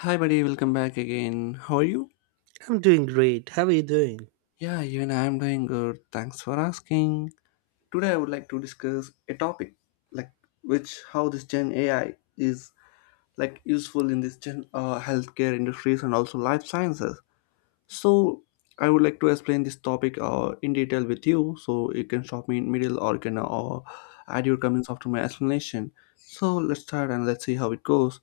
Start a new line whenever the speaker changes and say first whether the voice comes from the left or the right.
left: Hi, buddy, welcome back again. How are you?
right: I'm doing great. How are you doing?
left: Yeah, even I'm doing good. Thanks for asking. Today, I would like to discuss a topic like which how this Gen AI is useful in this Gen healthcare industries and also life sciences. So, I would like to explain this topic in detail with you, so you can stop me in middle or you can add your comments after my explanation. So let's start and let's see how it goes.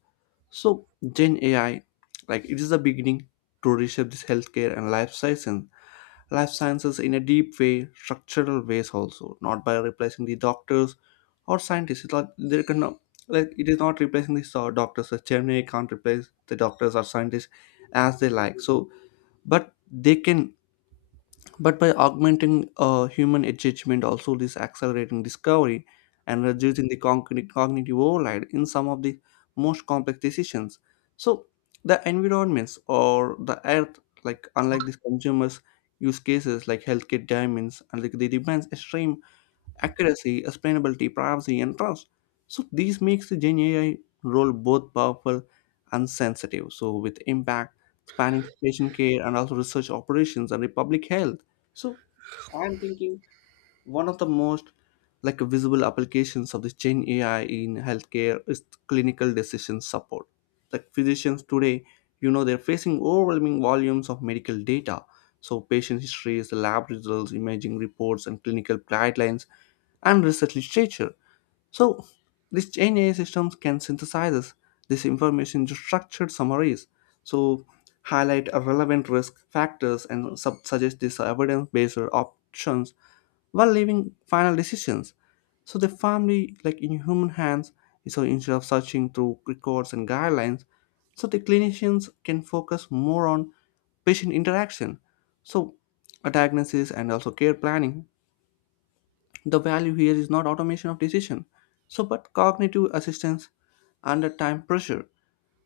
left: So Gen AI, it is the beginning to reshape this healthcare and life sciences in a deep way, structural ways also, not by replacing the doctors or scientists. It is not replacing the doctors. The Gen AI can't replace the doctors or scientists as they like. So, but they can but by augmenting human engagement, also this accelerating discovery and reducing the cognitive overload in some of the most complex decisions. So the environments or the earth, like unlike these consumers use cases like healthcare diamonds and like they demands extreme accuracy, explainability, privacy, and trust. So these makes the Gen AI role both powerful and sensitive. So with impact spanning patient care and also research operations and the public health. So I'm thinking one of the most visible applications of this Gen AI in healthcare is clinical decision support. Like physicians today, they're facing overwhelming volumes of medical data. So patient histories, lab results, imaging reports, and clinical guidelines and research literature. So, these Gen AI systems can synthesize this information into structured summaries. So, highlight a relevant risk factors and suggest these evidence-based options while leaving final decisions. So the family, like in human hands, so instead of searching through records and guidelines, so the clinicians can focus more on patient interaction. So a diagnosis and also care planning, the value here is not automation of decision, so but cognitive assistance under time pressure.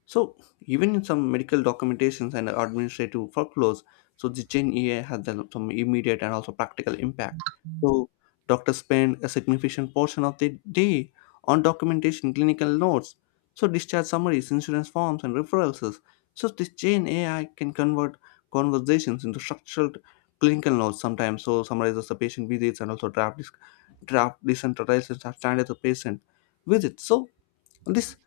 left: So even in some medical documentations and administrative workflows, so the Gen AI had some immediate and also practical impact. So doctors spend a significant portion of their day on documentation, clinical notes, so discharge summaries, insurance forms, and referrals. So this Gen AI can convert conversations into structured clinical notes sometimes. So summarizes the patient visits and also draft decentralized standard of patient visits. So this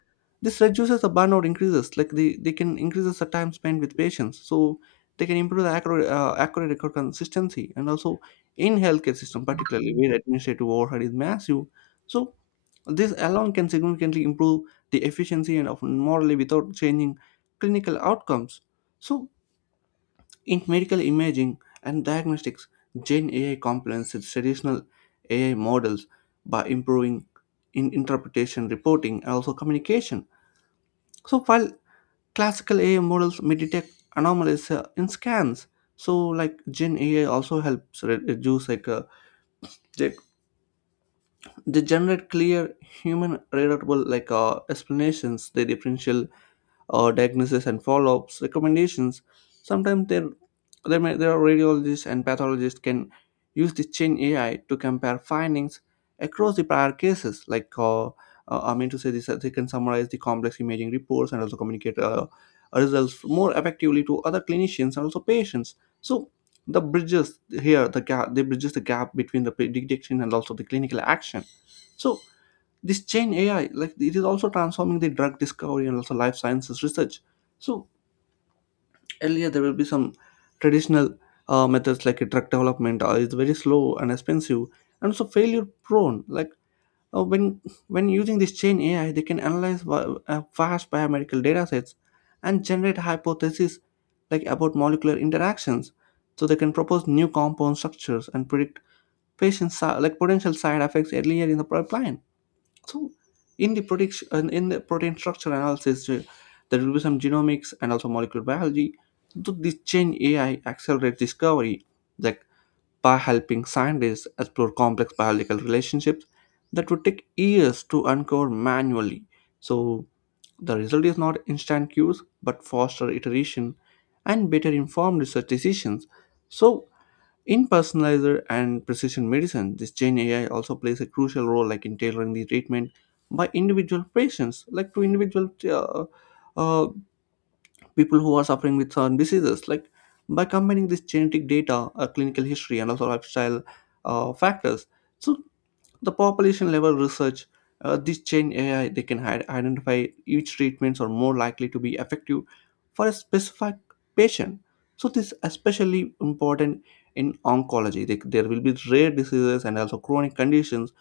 left: this reduces the burnout, increases like they can increases the time spent with patients, so they can improve the accurate record consistency and also in healthcare system, particularly where administrative overhead is massive, so this alone can significantly improve the efficiency and often morally without changing clinical outcomes. So in medical imaging and diagnostics, Gen AI complements traditional AI models by improving in interpretation, reporting, and also communication. So while classical AI models may detect anomalies in scans, so like Gen AI also helps reduce like they, they generate clear human readable explanations, the differential diagnosis and follow-ups recommendations. Sometimes there are radiologists and pathologists can use this chain AI to compare findings across the prior cases. Like I mean to say this, they can summarize the complex imaging reports and also communicate results more effectively to other clinicians and also patients. So they bridges the gap between the prediction and also the clinical action. So this chain AI, like it is also transforming the drug discovery and also life sciences research. So earlier there will be some traditional methods like a drug development is very slow and expensive and so failure prone. Like uh, when when using this chain AI, they can analyze vast biomedical data sets and generate hypotheses like about molecular interactions. So they can propose new compound structures and predict patient si- like potential side effects earlier in the pipeline. So in the protein structure analysis, there will be some genomics and also molecular biology. So this change AI accelerates discovery, like by helping scientists explore complex biological relationships that would take years to uncover manually. So the result is not instant cues, but faster iteration and better informed research decisions. So in personalizer and precision medicine, this Gen AI also plays a crucial role like in tailoring the treatment by individual patients, like to individual uh, people who are suffering with certain diseases. Like by combining this genetic data, clinical history, and also lifestyle factors, so the population level research, this chain AI, they can identify each treatments are more likely to be effective for a specific patient. So this is especially important in oncology. There will be rare diseases and also chronic conditions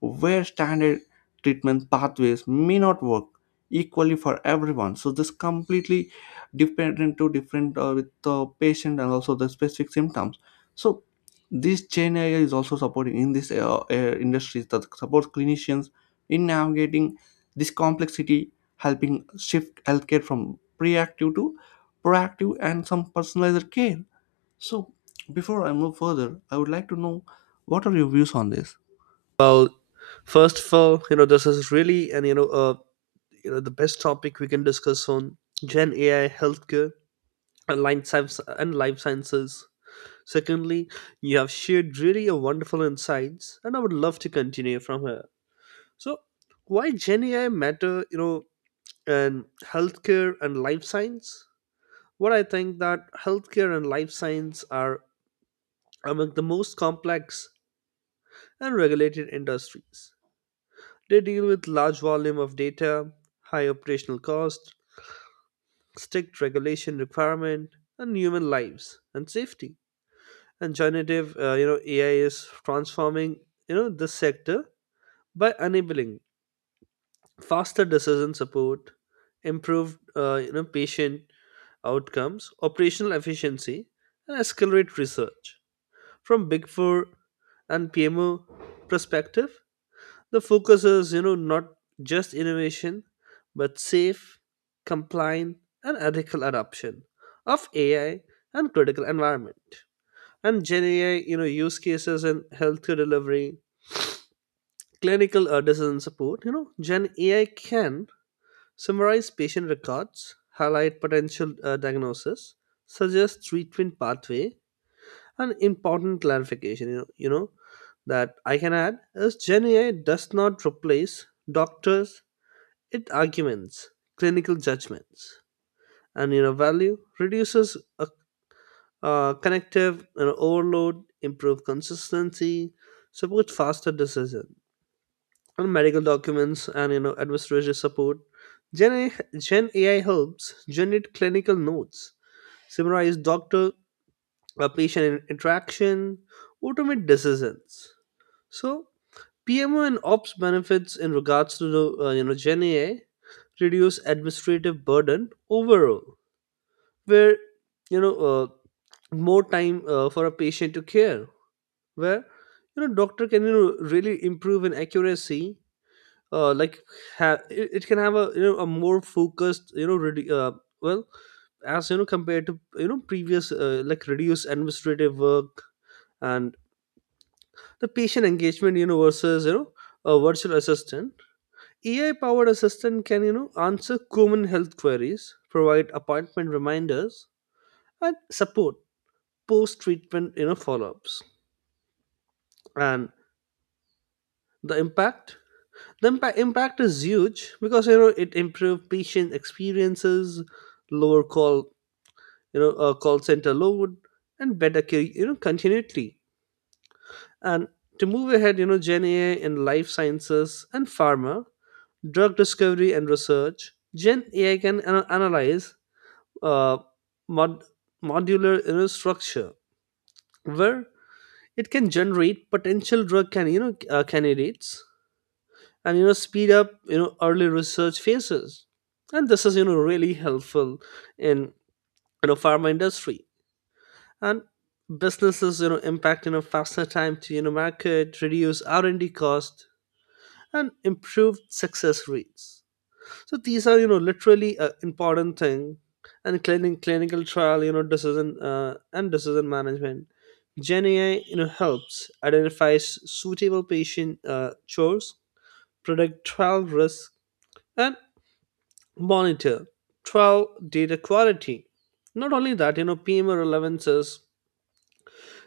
left: where standard treatment pathways may not work equally for everyone, so this completely dependent to different with the patient and also the specific symptoms. So this chain area is also supporting in this industries that supports clinicians in navigating this complexity, helping shift healthcare from reactive to proactive and some personalized care. So before I move further, I would like to know what are your views on this.
right: Well, first of all, this is really and the best topic we can discuss on Gen AI, healthcare, and life sciences. Secondly, you have shared really a wonderful insights, and I would love to continue from here. So, why Gen AI matter? And healthcare and life science. What I think that healthcare and life science are among the most complex and regulated industries. They deal with large volume of data, high operational cost, strict regulation requirement, and human lives and safety. And generative AI is transforming, this sector by enabling faster decision support, improved, patient outcomes, operational efficiency, and accelerate research. From Big Four and PMO perspective, the focus is, not just innovation, but safe, compliant, and ethical adoption of AI and critical environment. And Gen AI, use cases in healthcare delivery, clinical decision support. Gen AI can summarize patient records, highlight potential diagnosis, suggest treatment pathway, and important clarification. You know that I can add is Gen AI does not replace doctors, it arguments clinical judgments, and value reduces a, connective overload, improve consistency, support faster decision. And medical documents and administrative support. Gen AI helps generate clinical notes, summarize doctor patient interaction, automate decisions. So PMO and ops benefits in regards to the Gen AI reduce administrative burden overall, where you know uh, more time for a patient to care, where doctor can really improve in accuracy. Like it can have a a more focused well, as compared to previous like reduced administrative work. And the patient engagement versus a virtual assistant. AI powered assistant can, answer common health queries, provide appointment reminders, and support post treatment, follow ups. And the impact? The impact is huge because, it improves patient experiences, lower call, call center load, and better care, continuity. And to move ahead, Gen AI in life sciences and pharma, drug discovery and research, Gen AI can analyze uh, mod- modular structure, where it can generate potential drug can candidates, and speed up early research phases, and this is really helpful in pharma industry. And businesses impact, faster time to market, reduce R&D cost and improve success rates. So these are, literally important thing. And clinical trial, you know, decision and decision management. Gen AI, helps identifies suitable patient chores, predict trial risk, and monitor trial data quality. Not only that, PMO relevances,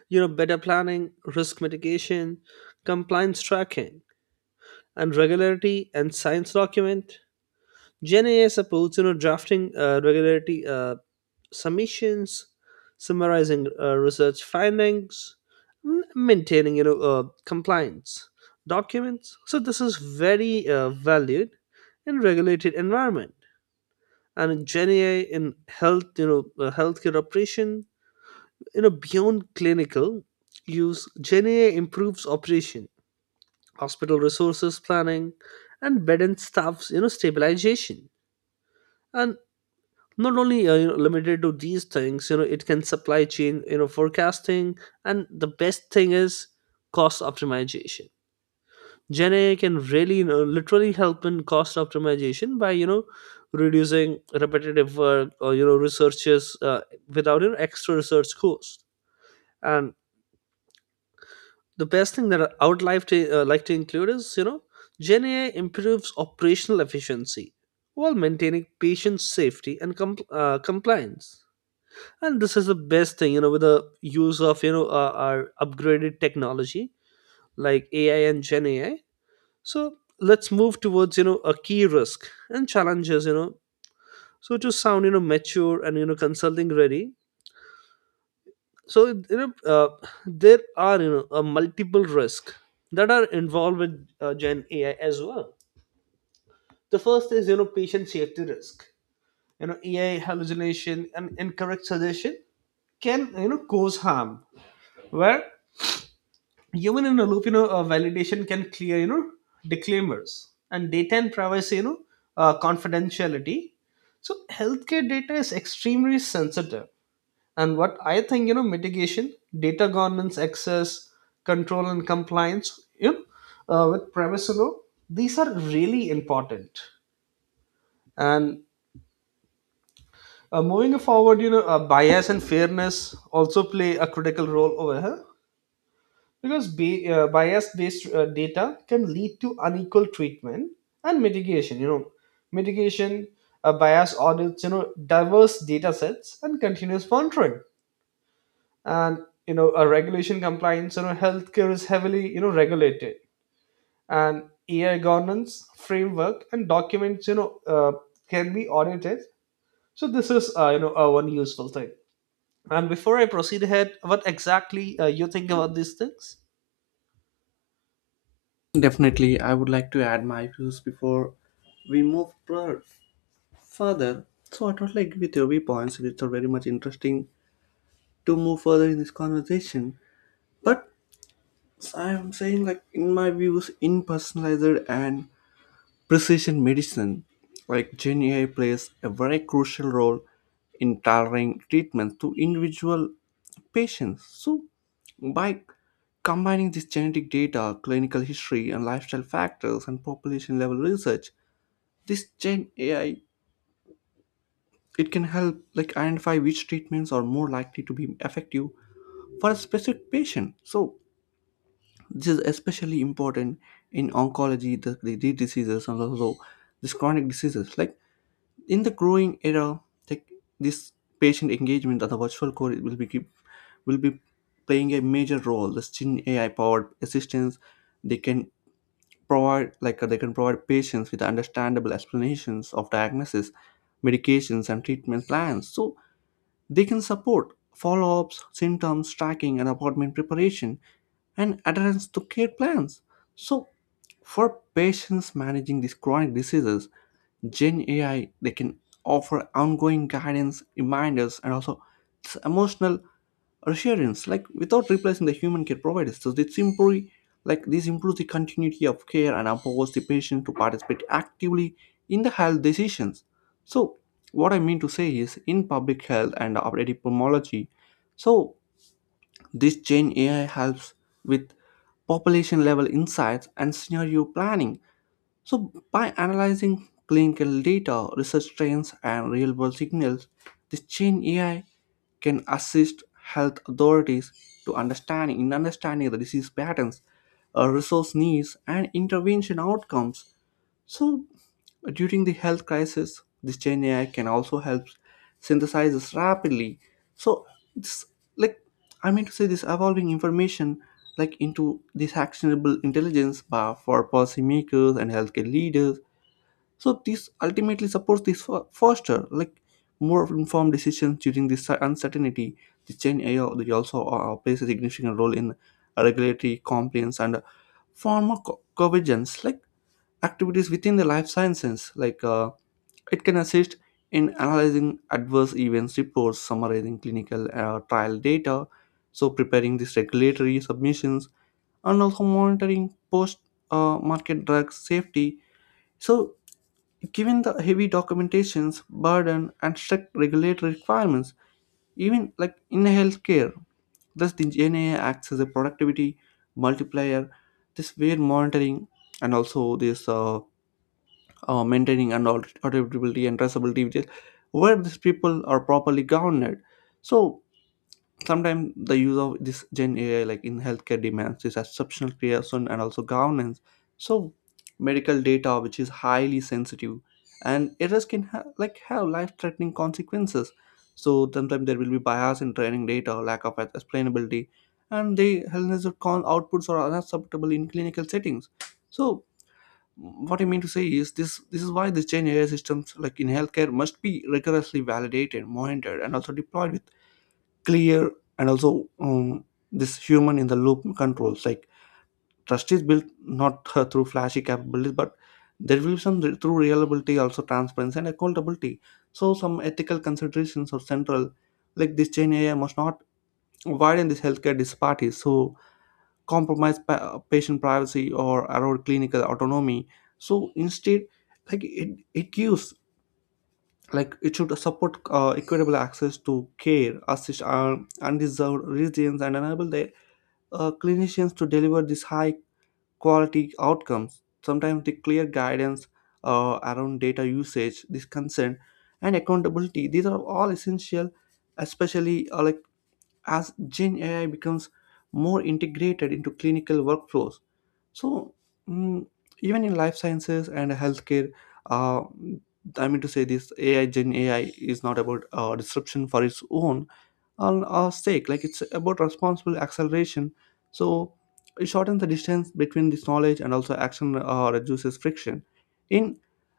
right: better planning, risk mitigation, compliance tracking, and regularity and science document. Gen AI supports drafting regularity submissions, summarizing research findings, maintaining compliance documents. So this is very valued in regulated environment. And Gen AI in health, healthcare operation, beyond clinical use, Gen AI improves operation, hospital resources planning, and bed and staffs, stabilization. And not only limited to these things, it can supply chain forecasting. And the best thing is cost optimization. Gen AI can really literally help in cost optimization by reducing repetitive work, or researches, without extra research cost. And the best thing that I would like to include is, Gen AI improves operational efficiency while maintaining patient safety and compliance. And this is the best thing, with the use of our upgraded technology like AI and Gen AI. So let's move towards, a key risk and challenges, so to sound mature and consulting ready. So there are, a multiple risk that are involved with Gen AI as well. The first is, patient safety risk. AI hallucination and incorrect suggestion can cause harm, where human in a loop, validation can clear disclaimers, and data and privacy, confidentiality. So healthcare data is extremely sensitive. And what I think, mitigation, data governance, access control and compliance, with privacy law, these are really important. And moving forward, bias and fairness also play a critical role over here, because bias based data can lead to unequal treatment. And mitigation, bias audits, diverse data sets, and continuous monitoring. And a regulation compliance, healthcare is heavily regulated. And AI governance framework and documents, can be audited. So this is, one useful thing. And before I proceed ahead, what exactly you think about these things?
left: Definitely, I would like to add my views before we further. So, I totally agree with your viewpoints. It's are very much interesting to move further in this conversation. But I am saying, like, in my views, impersonalized and precision medicine, like Gen AI, plays a very crucial role in tailoring treatments to individual patients. So, by combining this genetic data, clinical history, and lifestyle factors, and population level research, this Gen AI, it can help like identify which treatments are more likely to be effective for a specific patient. So, this is especially important in oncology, the diseases, and also these chronic diseases like in the growing era, tech, this patient engagement of the virtual core will be will be playing a major role. The Shin AI powered assistants they can provide patients with understandable explanations of diagnosis, medications, and treatment plans. So they can support follow-ups, symptoms tracking, and appointment preparation and adherence to care plans. So for patients managing these chronic diseases, Gen AI, they can offer ongoing guidance, reminders, and also this emotional reassurance, like without replacing the human care providers. So this improves the continuity of care and empowers the patient to participate actively in the health decisions. So what I mean to say is, in public health and epidemiology, so this Gen AI helps with population level insights and scenario planning, so by analyzing clinical data, research trends, and real world signals, this chain AI can assist health authorities to understanding the disease patterns, resource needs, and intervention outcomes. So, during the health crisis, this Gen AI can also help synthesizes rapidly. So, this, like I mean to say, this evolving information like into this actionable intelligence bar for policymakers and healthcare leaders. So, this ultimately supports this foster like more informed decisions during this uncertainty. The Gen AI, they also plays a significant role in regulatory compliance and pharmacovigilance. Like activities within the life sciences, it can assist in analyzing adverse events reports, summarizing clinical trial data, so preparing these regulatory submissions and also monitoring post market drug safety. So given the heavy documentations burden and strict regulatory requirements even like in healthcare, thus the GNA acts as a productivity multiplier, this weird monitoring and also this maintaining and auditability and traceability, which is where these people are properly governed. So sometimes the use of this Gen AI like in healthcare demands this exceptional creation and also governance. So medical data which is highly sensitive, and errors can have life-threatening consequences. So sometimes there will be bias in training data, lack of explainability, and the health hazard con outputs are unacceptable in clinical settings. So what I mean to say is this is why this Gen AI systems like in healthcare must be rigorously validated, monitored, and also deployed with clear and also this human in the loop controls. Like trust is built not through flashy capabilities, but there will be some through reliability, also transparency and accountability. So some ethical considerations are central. Like this Gen AI must not widen this healthcare disparities. So compromise patient privacy or erode clinical autonomy, so instead like it gives like it should support equitable access to care, assist undeserved regions, and enable the clinicians to deliver these high quality outcomes. Sometimes the clear guidance around data usage, this consent and accountability, these are all essential, especially like as gen ai becomes more integrated into clinical workflows. so, mm, Even in life sciences and healthcare, uh, I mean to say, this AI, Gen AI is not about disruption for its own, on our stake. Like, it's about responsible acceleration, so it shortens the distance between this knowledge and also action, reduces friction in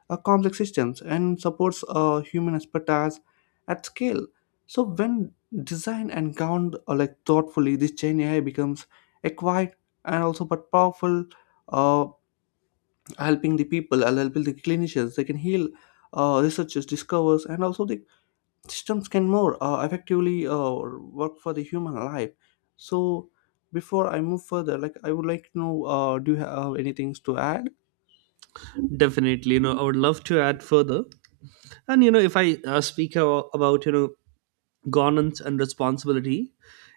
left: complex systems, and supports human expertise at scale. So when designed and governed like thoughtfully, this chain ai becomes a quiet and also but powerful, uh, helping the clinicians. They can heal, researchers discovers, and also they systems can more effectively work for the human life. So before I move further, like, I would like to know, do you have anything to add?
right: Definitely, I would love to add further. And if I speak about, governance and responsibility,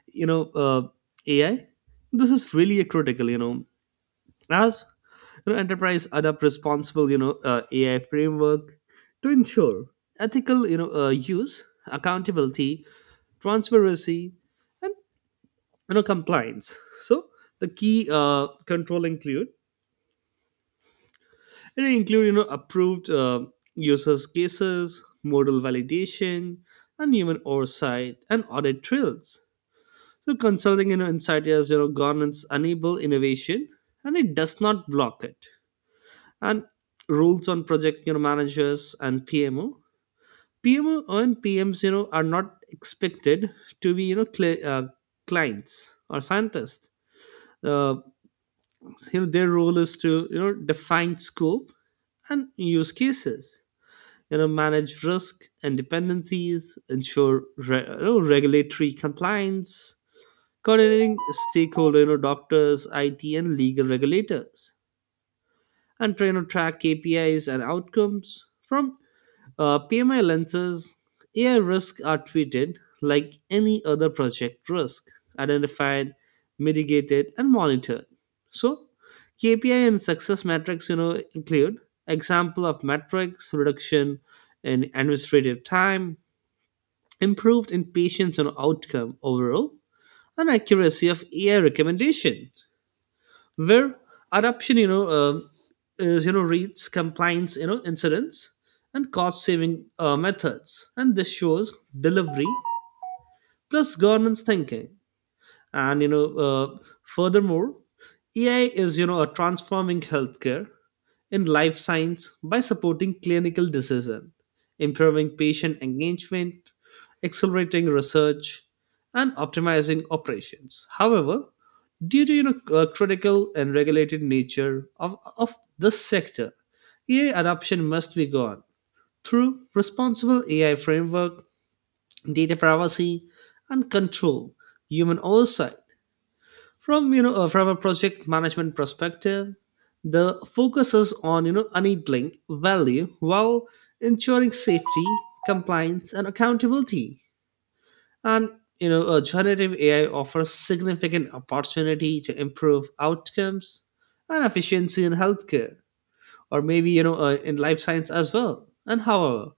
right: you know, uh, AI, this is really a critical. As enterprise adopt responsible AI framework to ensure ethical use, accountability, transparency, and compliance. So the key control include. It they include, approved users cases, modal validation, and human oversight and audit trails. So consulting, insight is, governance enable innovation, and it does not block it. And rules on project, managers and PMO. PMO and PMs, are not expected to be, clients or scientists. Uh, their role is to, define scope and use cases, manage risk and dependencies, ensure regulatory compliance, coordinating stakeholder, doctors, IT, and legal regulators, and train to track KPIs and outcomes from PMI lenses. AI risks are treated like any other project risk, identified, mitigated, and monitored. So, KPI and success metrics, include example of metrics reduction in administrative time, improved in patients and outcome overall, and accuracy of AI recommendation, where adoption is rates, compliance incidents, and cost saving methods. And this shows delivery plus governance thinking. And furthermore, AI is, a transforming healthcare in life science by supporting clinical decision, improving patient engagement, accelerating research, and optimizing operations. However, due to critical and regulated nature of this sector, AI adoption must be gone through responsible AI framework, data privacy and control, human oversight. From you know From a project management perspective, the focus is on enabling value while ensuring safety, compliance, and accountability. And generative AI offers significant opportunity to improve outcomes and efficiency in healthcare, or maybe in life science as well. And however,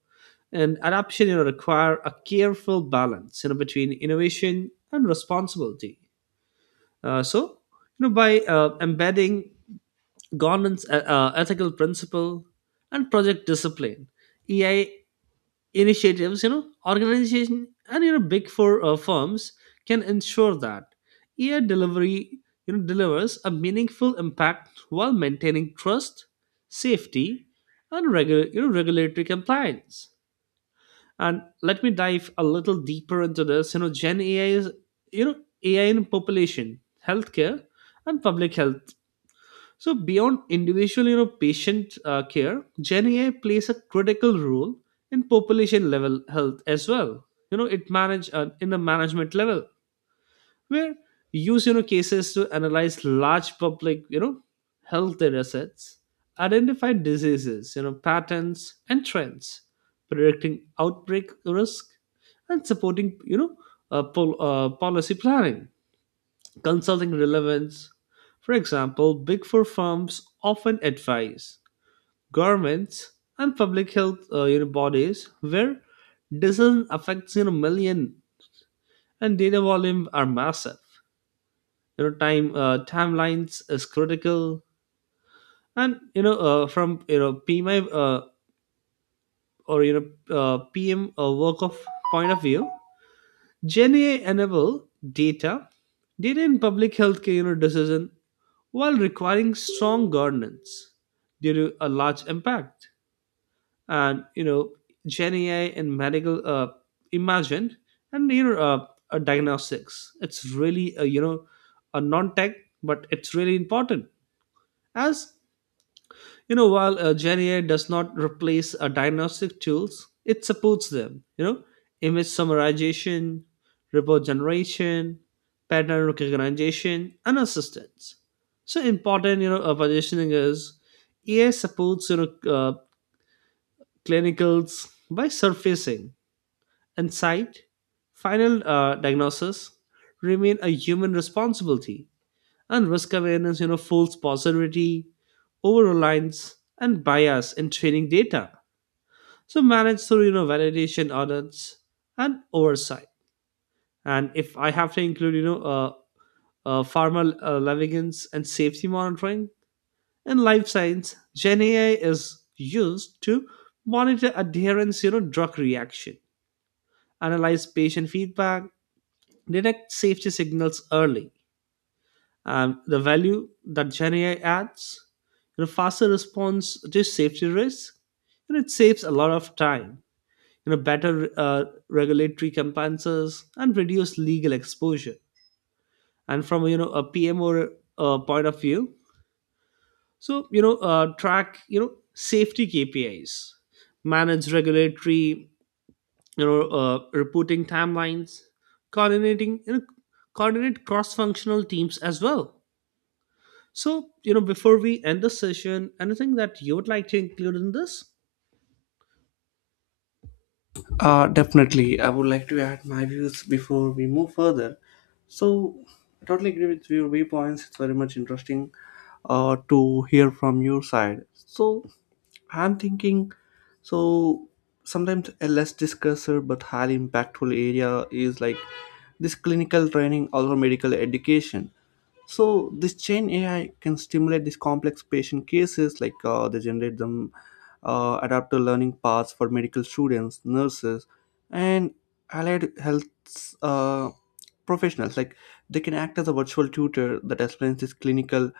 right: and adoption, require a careful balance between innovation and responsibility. So, by embedding governance, ethical principle, and project discipline, EI initiatives, organization and big four firms, can ensure that EI delivery, delivers a meaningful impact while maintaining trust, safety, and regulatory compliance. And let me dive a little deeper into this. Gen AI is, you know, AI in population, healthcare, and public health. So beyond individual, patient care, Gen AI plays a critical role in population level health as well. It manage in the management level, where use, cases to analyze large public, health data sets, identify diseases, patterns and trends, predicting outbreak risk, and supporting, policy planning, consulting relevance. For example, big four firms often advise governments and public health, bodies, where decision affects million, and data volume are massive. Timelines is critical. And from you know pmi uh, or you know pm work of point of view, Gen AI enable data data in public healthcare, decision, while requiring strong governance due to a large impact. And Gen AI in medical imagine, and diagnostics, it's really a, a non-tech, but it's really important. As while Gen AI does not replace diagnostic tools, it supports them. Image summarization, report generation, pattern recognition, and assistance. So important, positioning is AI supports, clinicals by surfacing and insight, final diagnosis remain a human responsibility. And risk awareness, false positivity, over reliance, and bias in training data. So managed through validation audits and oversight. And if I have to include, pharma levigance and safety monitoring in life science, Gen AI is used to monitor adherence, drug reaction, analyze patient feedback, detect safety signals early. And the value that GenAI adds, faster response to safety risk, and it saves a lot of time. Better regulatory compliances and reduce legal exposure. And from, a PMO, point of view. So track, safety KPIs, manage regulatory reporting timelines, coordinating you know coordinate cross functional teams as well. So, before we end the session, anything that you would like to include in this?
left: Definitely, I would like to add my views before we move further. So I totally agree with your viewpoints. It's very much interesting to hear from your side. So I'm thinking, so sometimes a less discussed but highly impactful area is like this clinical training or medical education. So this chain AI can stimulate these complex patient cases, like, they generate them, adapt to learning paths for medical students, nurses, and allied health uh, professionals. Like, they can act as a virtual tutor that explains this clinical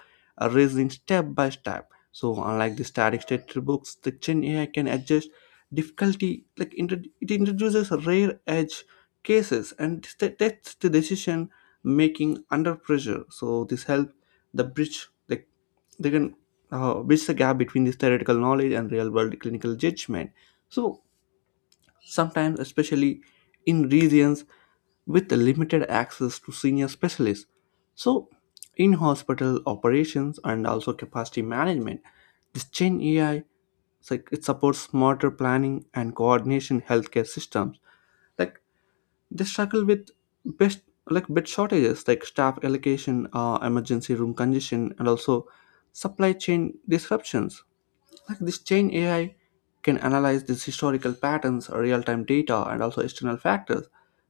left: reasoning step by step. So unlike the static textbooks, the gen ai can adjust difficulty, like it introduces rare edge cases, and tests the decision making under pressure. So this helps the bridge. Like, they can bridge the gap between this theoretical knowledge and real world clinical judgment. So sometimes, especially in regions with limited access to senior specialists. So in hospital operations and also capacity management, this Gen AI, it's like it supports smarter planning and coordination healthcare systems. Like, they struggle with best, like bed shortages, like staff allocation, emergency room congestion, and also supply chain disruptions. Like, this chain AI can analyze these historical patterns, real-time data, and also external factors.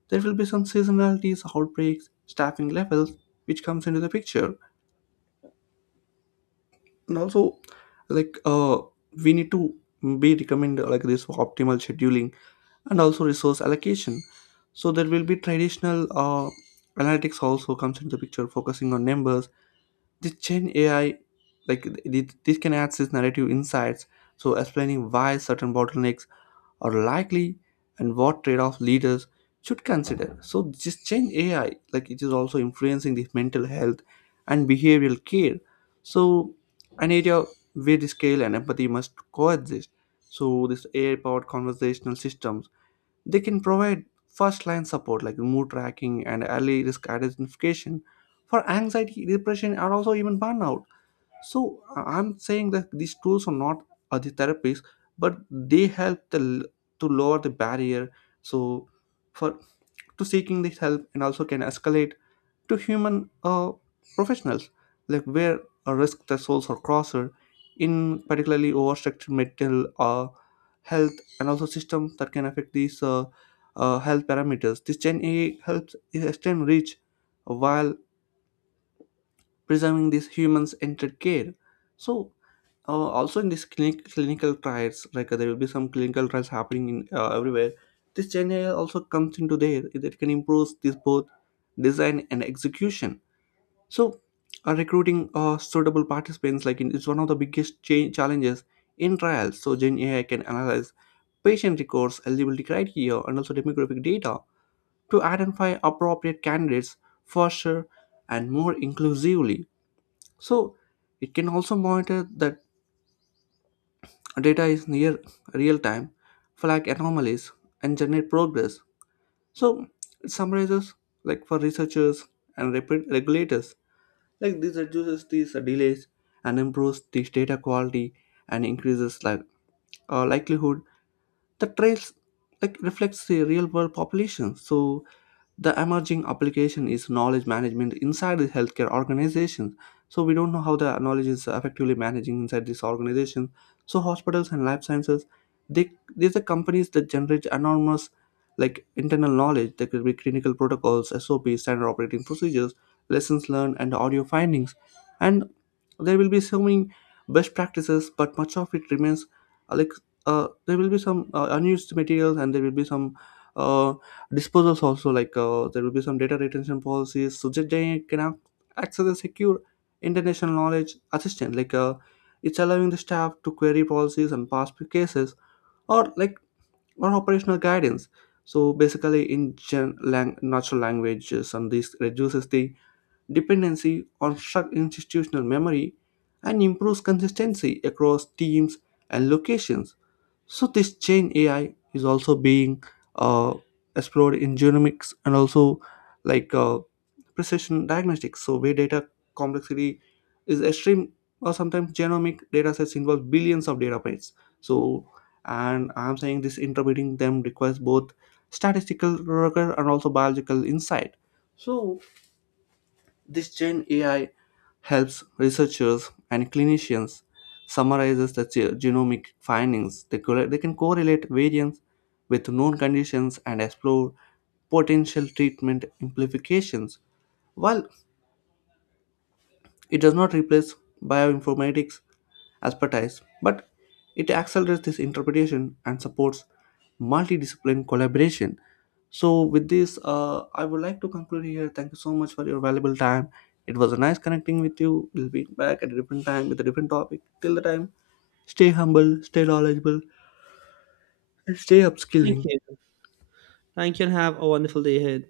left: There will be some seasonalities, outbreaks, staffing levels, which comes into the picture. And also, like uh, we need to be recommend like this for optimal scheduling and also resource allocation. So there will be traditional analytics also comes into the picture, focusing on numbers. This chain AI, like, this can add this narrative insights, so explaining why certain bottlenecks are likely and what trade-off leaders should consider. So this change ai, like, it is also influencing the mental health and behavioral care. So an area where the scale and empathy must coexist. So this ai powered conversational systems, they can provide first line support like mood tracking and early risk identification for anxiety, depression, and also even burnout. So I'm saying that these tools are not are the therapies, but they help to lower the barrier. So for to seeking this help, and also can escalate to human professionals, like where a risk thresholds are crosser, in particularly overstructured mental health and also systems that can affect these health parameters. This Gen A helps extend reach while preserving these humans' entered care. So also in this clinical trials, like, there will be some clinical trials happening in everywhere. This gen AI also comes into there, that can improve this both design and execution. So recruiting suitable participants like in, is one of the biggest challenges in trials. So gen ai can analyze patient records, eligibility criteria, and also demographic data to identify appropriate candidates faster and more inclusively. So it can also monitor the data is near real time, flag anomalies, and generate progress. So it summarizes, like, for researchers and regulators. Like, this reduces these delays and improves this data quality and increases like likelihood the trails like reflects the real world population. So the emerging application is knowledge management inside the healthcare organizations. So we don't know how the knowledge is effectively managing inside this organization. So hospitals and life sciences, they, these are companies that generate enormous like internal knowledge. There could be clinical protocols, SOPs, standard operating procedures, lessons learned, and audio findings. And there will be so many best practices, but much of it remains like, there will be some unused materials, and there will be some uh, disposals also. Like, there will be some data retention policies, so that they can access a secure international knowledge assistant. Like, it's allowing the staff to query policies and past cases, or like, or operational guidance. So basically in natural languages, and this reduces the dependency on struck institutional memory and improves consistency across teams and locations. So this chain AI is also being uh, explored in genomics and also like uh, precision diagnostics. So where data complexity is extreme, or sometimes genomic data sets involve billions of data points. So, and I'm saying, this interpreting them requires both statistical rigor and also biological insight. So this chain AI helps researchers and clinicians summarizes the genomic findings. They, they can correlate variants with known conditions, and explore potential treatment implications, while it does not replace bioinformatics expertise, but it accelerates this interpretation and supports multidiscipline collaboration. So with this, I would like to conclude here. Thank you so much for your valuable time. It was a nice connecting with you. We'll be back at a different time with a different topic. Till the time, stay humble, stay knowledgeable, and stay
right: Thank
left: upskilling.
right: you. Thank you and have a wonderful day ahead.